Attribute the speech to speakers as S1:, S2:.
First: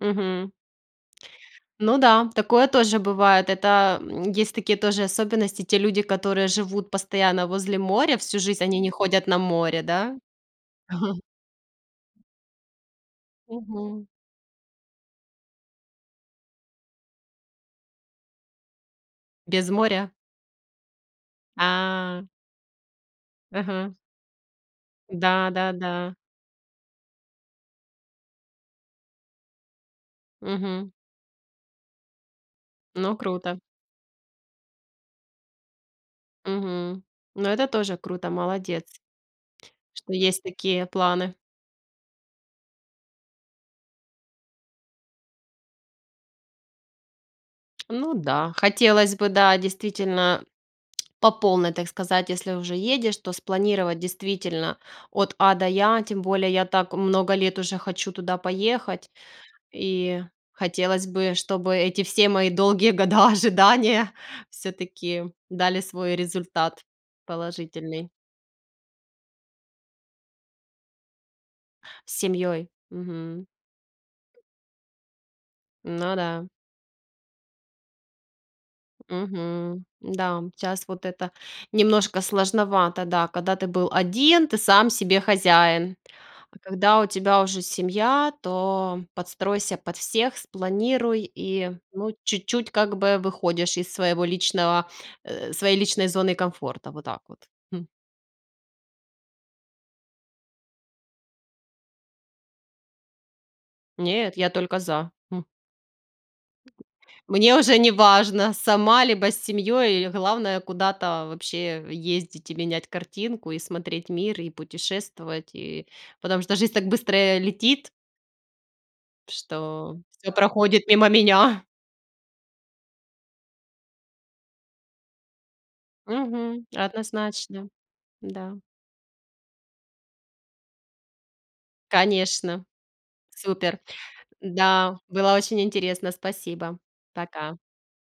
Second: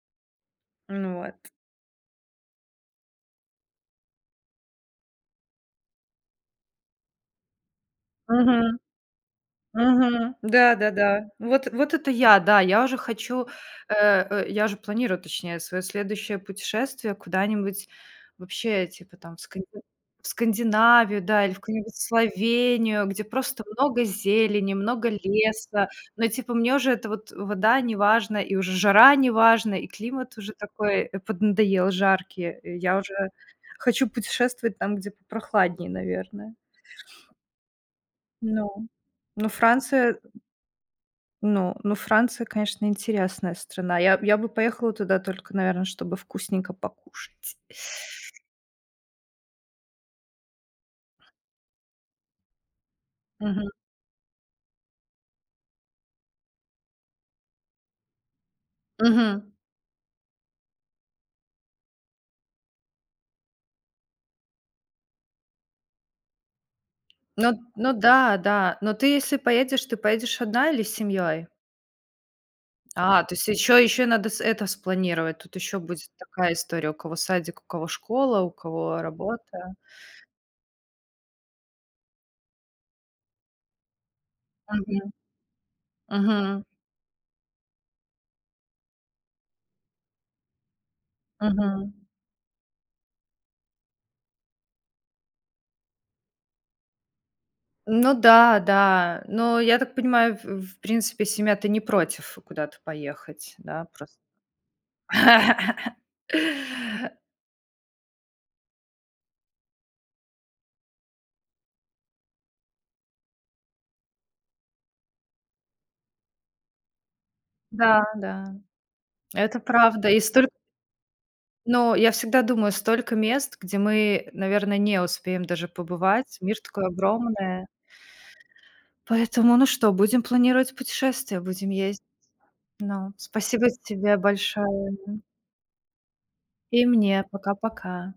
S1: Мгм.
S2: Ну, вот.
S1: Ну да, такое тоже бывает. Это, м, есть такие тоже особенности. Те люди, которые живут постоянно возле моря всю жизнь, они
S2: Мгм.
S1: не ходят на море, да?
S2: Мгм. Да-да-да, вот вот это я, да, я уже хочу, э,
S1: Мгм.
S2: э, я уже планирую, точнее, своё следующее путешествие куда-нибудь вообще, типа там в Сканди
S1: Без моря?
S2: в Скандинавию, да, или в какую-нибудь
S1: А.
S2: Словению, где просто
S1: Мгм.
S2: много зелени, много леса.
S1: Да-да-да.
S2: Но, типа, мне уже эта вот, э, вода неважна, и уже жара неважна, и климат уже
S1: Мгм.
S2: такой, э, поднадоел жаркий. Э, я уже
S1: Ну, круто.
S2: хочу путешествовать там, где попрохладнее, наверное.
S1: Мгм. Ну, это тоже круто, молодец.
S2: Ну, ну
S1: Что
S2: Франция, э
S1: есть такие планы.
S2: Ну ну, Франция, конечно, интересная страна. Я я бы поехала туда только, наверно, чтобы вкусненько покушать.
S1: Ну да, хотелось бы, да, действительно по полной, так сказать, если уже едешь, то
S2: Мгм.
S1: спланировать, действительно, от А до Я. Тем более я так много лет уже хочу туда поехать,
S2: Мгм.
S1: и хотелось бы, чтобы эти все мои долгие года ожидания всё-таки дали свой результат
S2: Ну ну
S1: положительный.
S2: да-да, но ты, если поедешь, ты поедешь 1 или с семьей?
S1: С семьёй.
S2: А, то
S1: Мгм.
S2: есть ещё ещё надо с это спланировать. Тут ещё будет
S1: Ну да.
S2: такая история: у кого садик, у кого школа, у кого работа.
S1: Мгм. Да, щас вот это немножко сложновато. Да, когда ты был 1, ты сам
S2: Мгм.
S1: себе хозяин. А
S2: Мгм.
S1: когда у тебя уже семья, то подстройся под всех, спланируй и,
S2: Мгм.
S1: ну, чуть-чуть как бы выходишь из своего личного, э, своей личной зоны комфорта. Вот так вот. Хм.
S2: Ну да, да. Но я так понимаю, ф в принципе семья-то не против куда-то поехать, да? Прос
S1: Нет, я только за. М. Мне уже неважно, сама либо с семьей, э, главное куда-то вообще ездить и менять картинку, и смотреть мир, и путешествовать, и Потому что жизнь так быстро, э, летит
S2: Да-да, это
S1: что
S2: правда. И
S1: всё
S2: столь
S1: проходит мимо меня.
S2: Ну, я всегда думаю, столько мест, где мы, наверно, не успеем даже побывать. Мир
S1: Мгм.
S2: такой огромная.
S1: Однозначно. Да.
S2: Поэтому, ну что, будем планировать путешествие, будем ездить.
S1: Конечно.
S2: Ну, спасибо
S1: Супер.
S2: тебе большое,
S1: Да,
S2: мгм.
S1: было очень интересно. Спасибо.
S2: И мне.
S1: Пока.
S2: Пока-пока.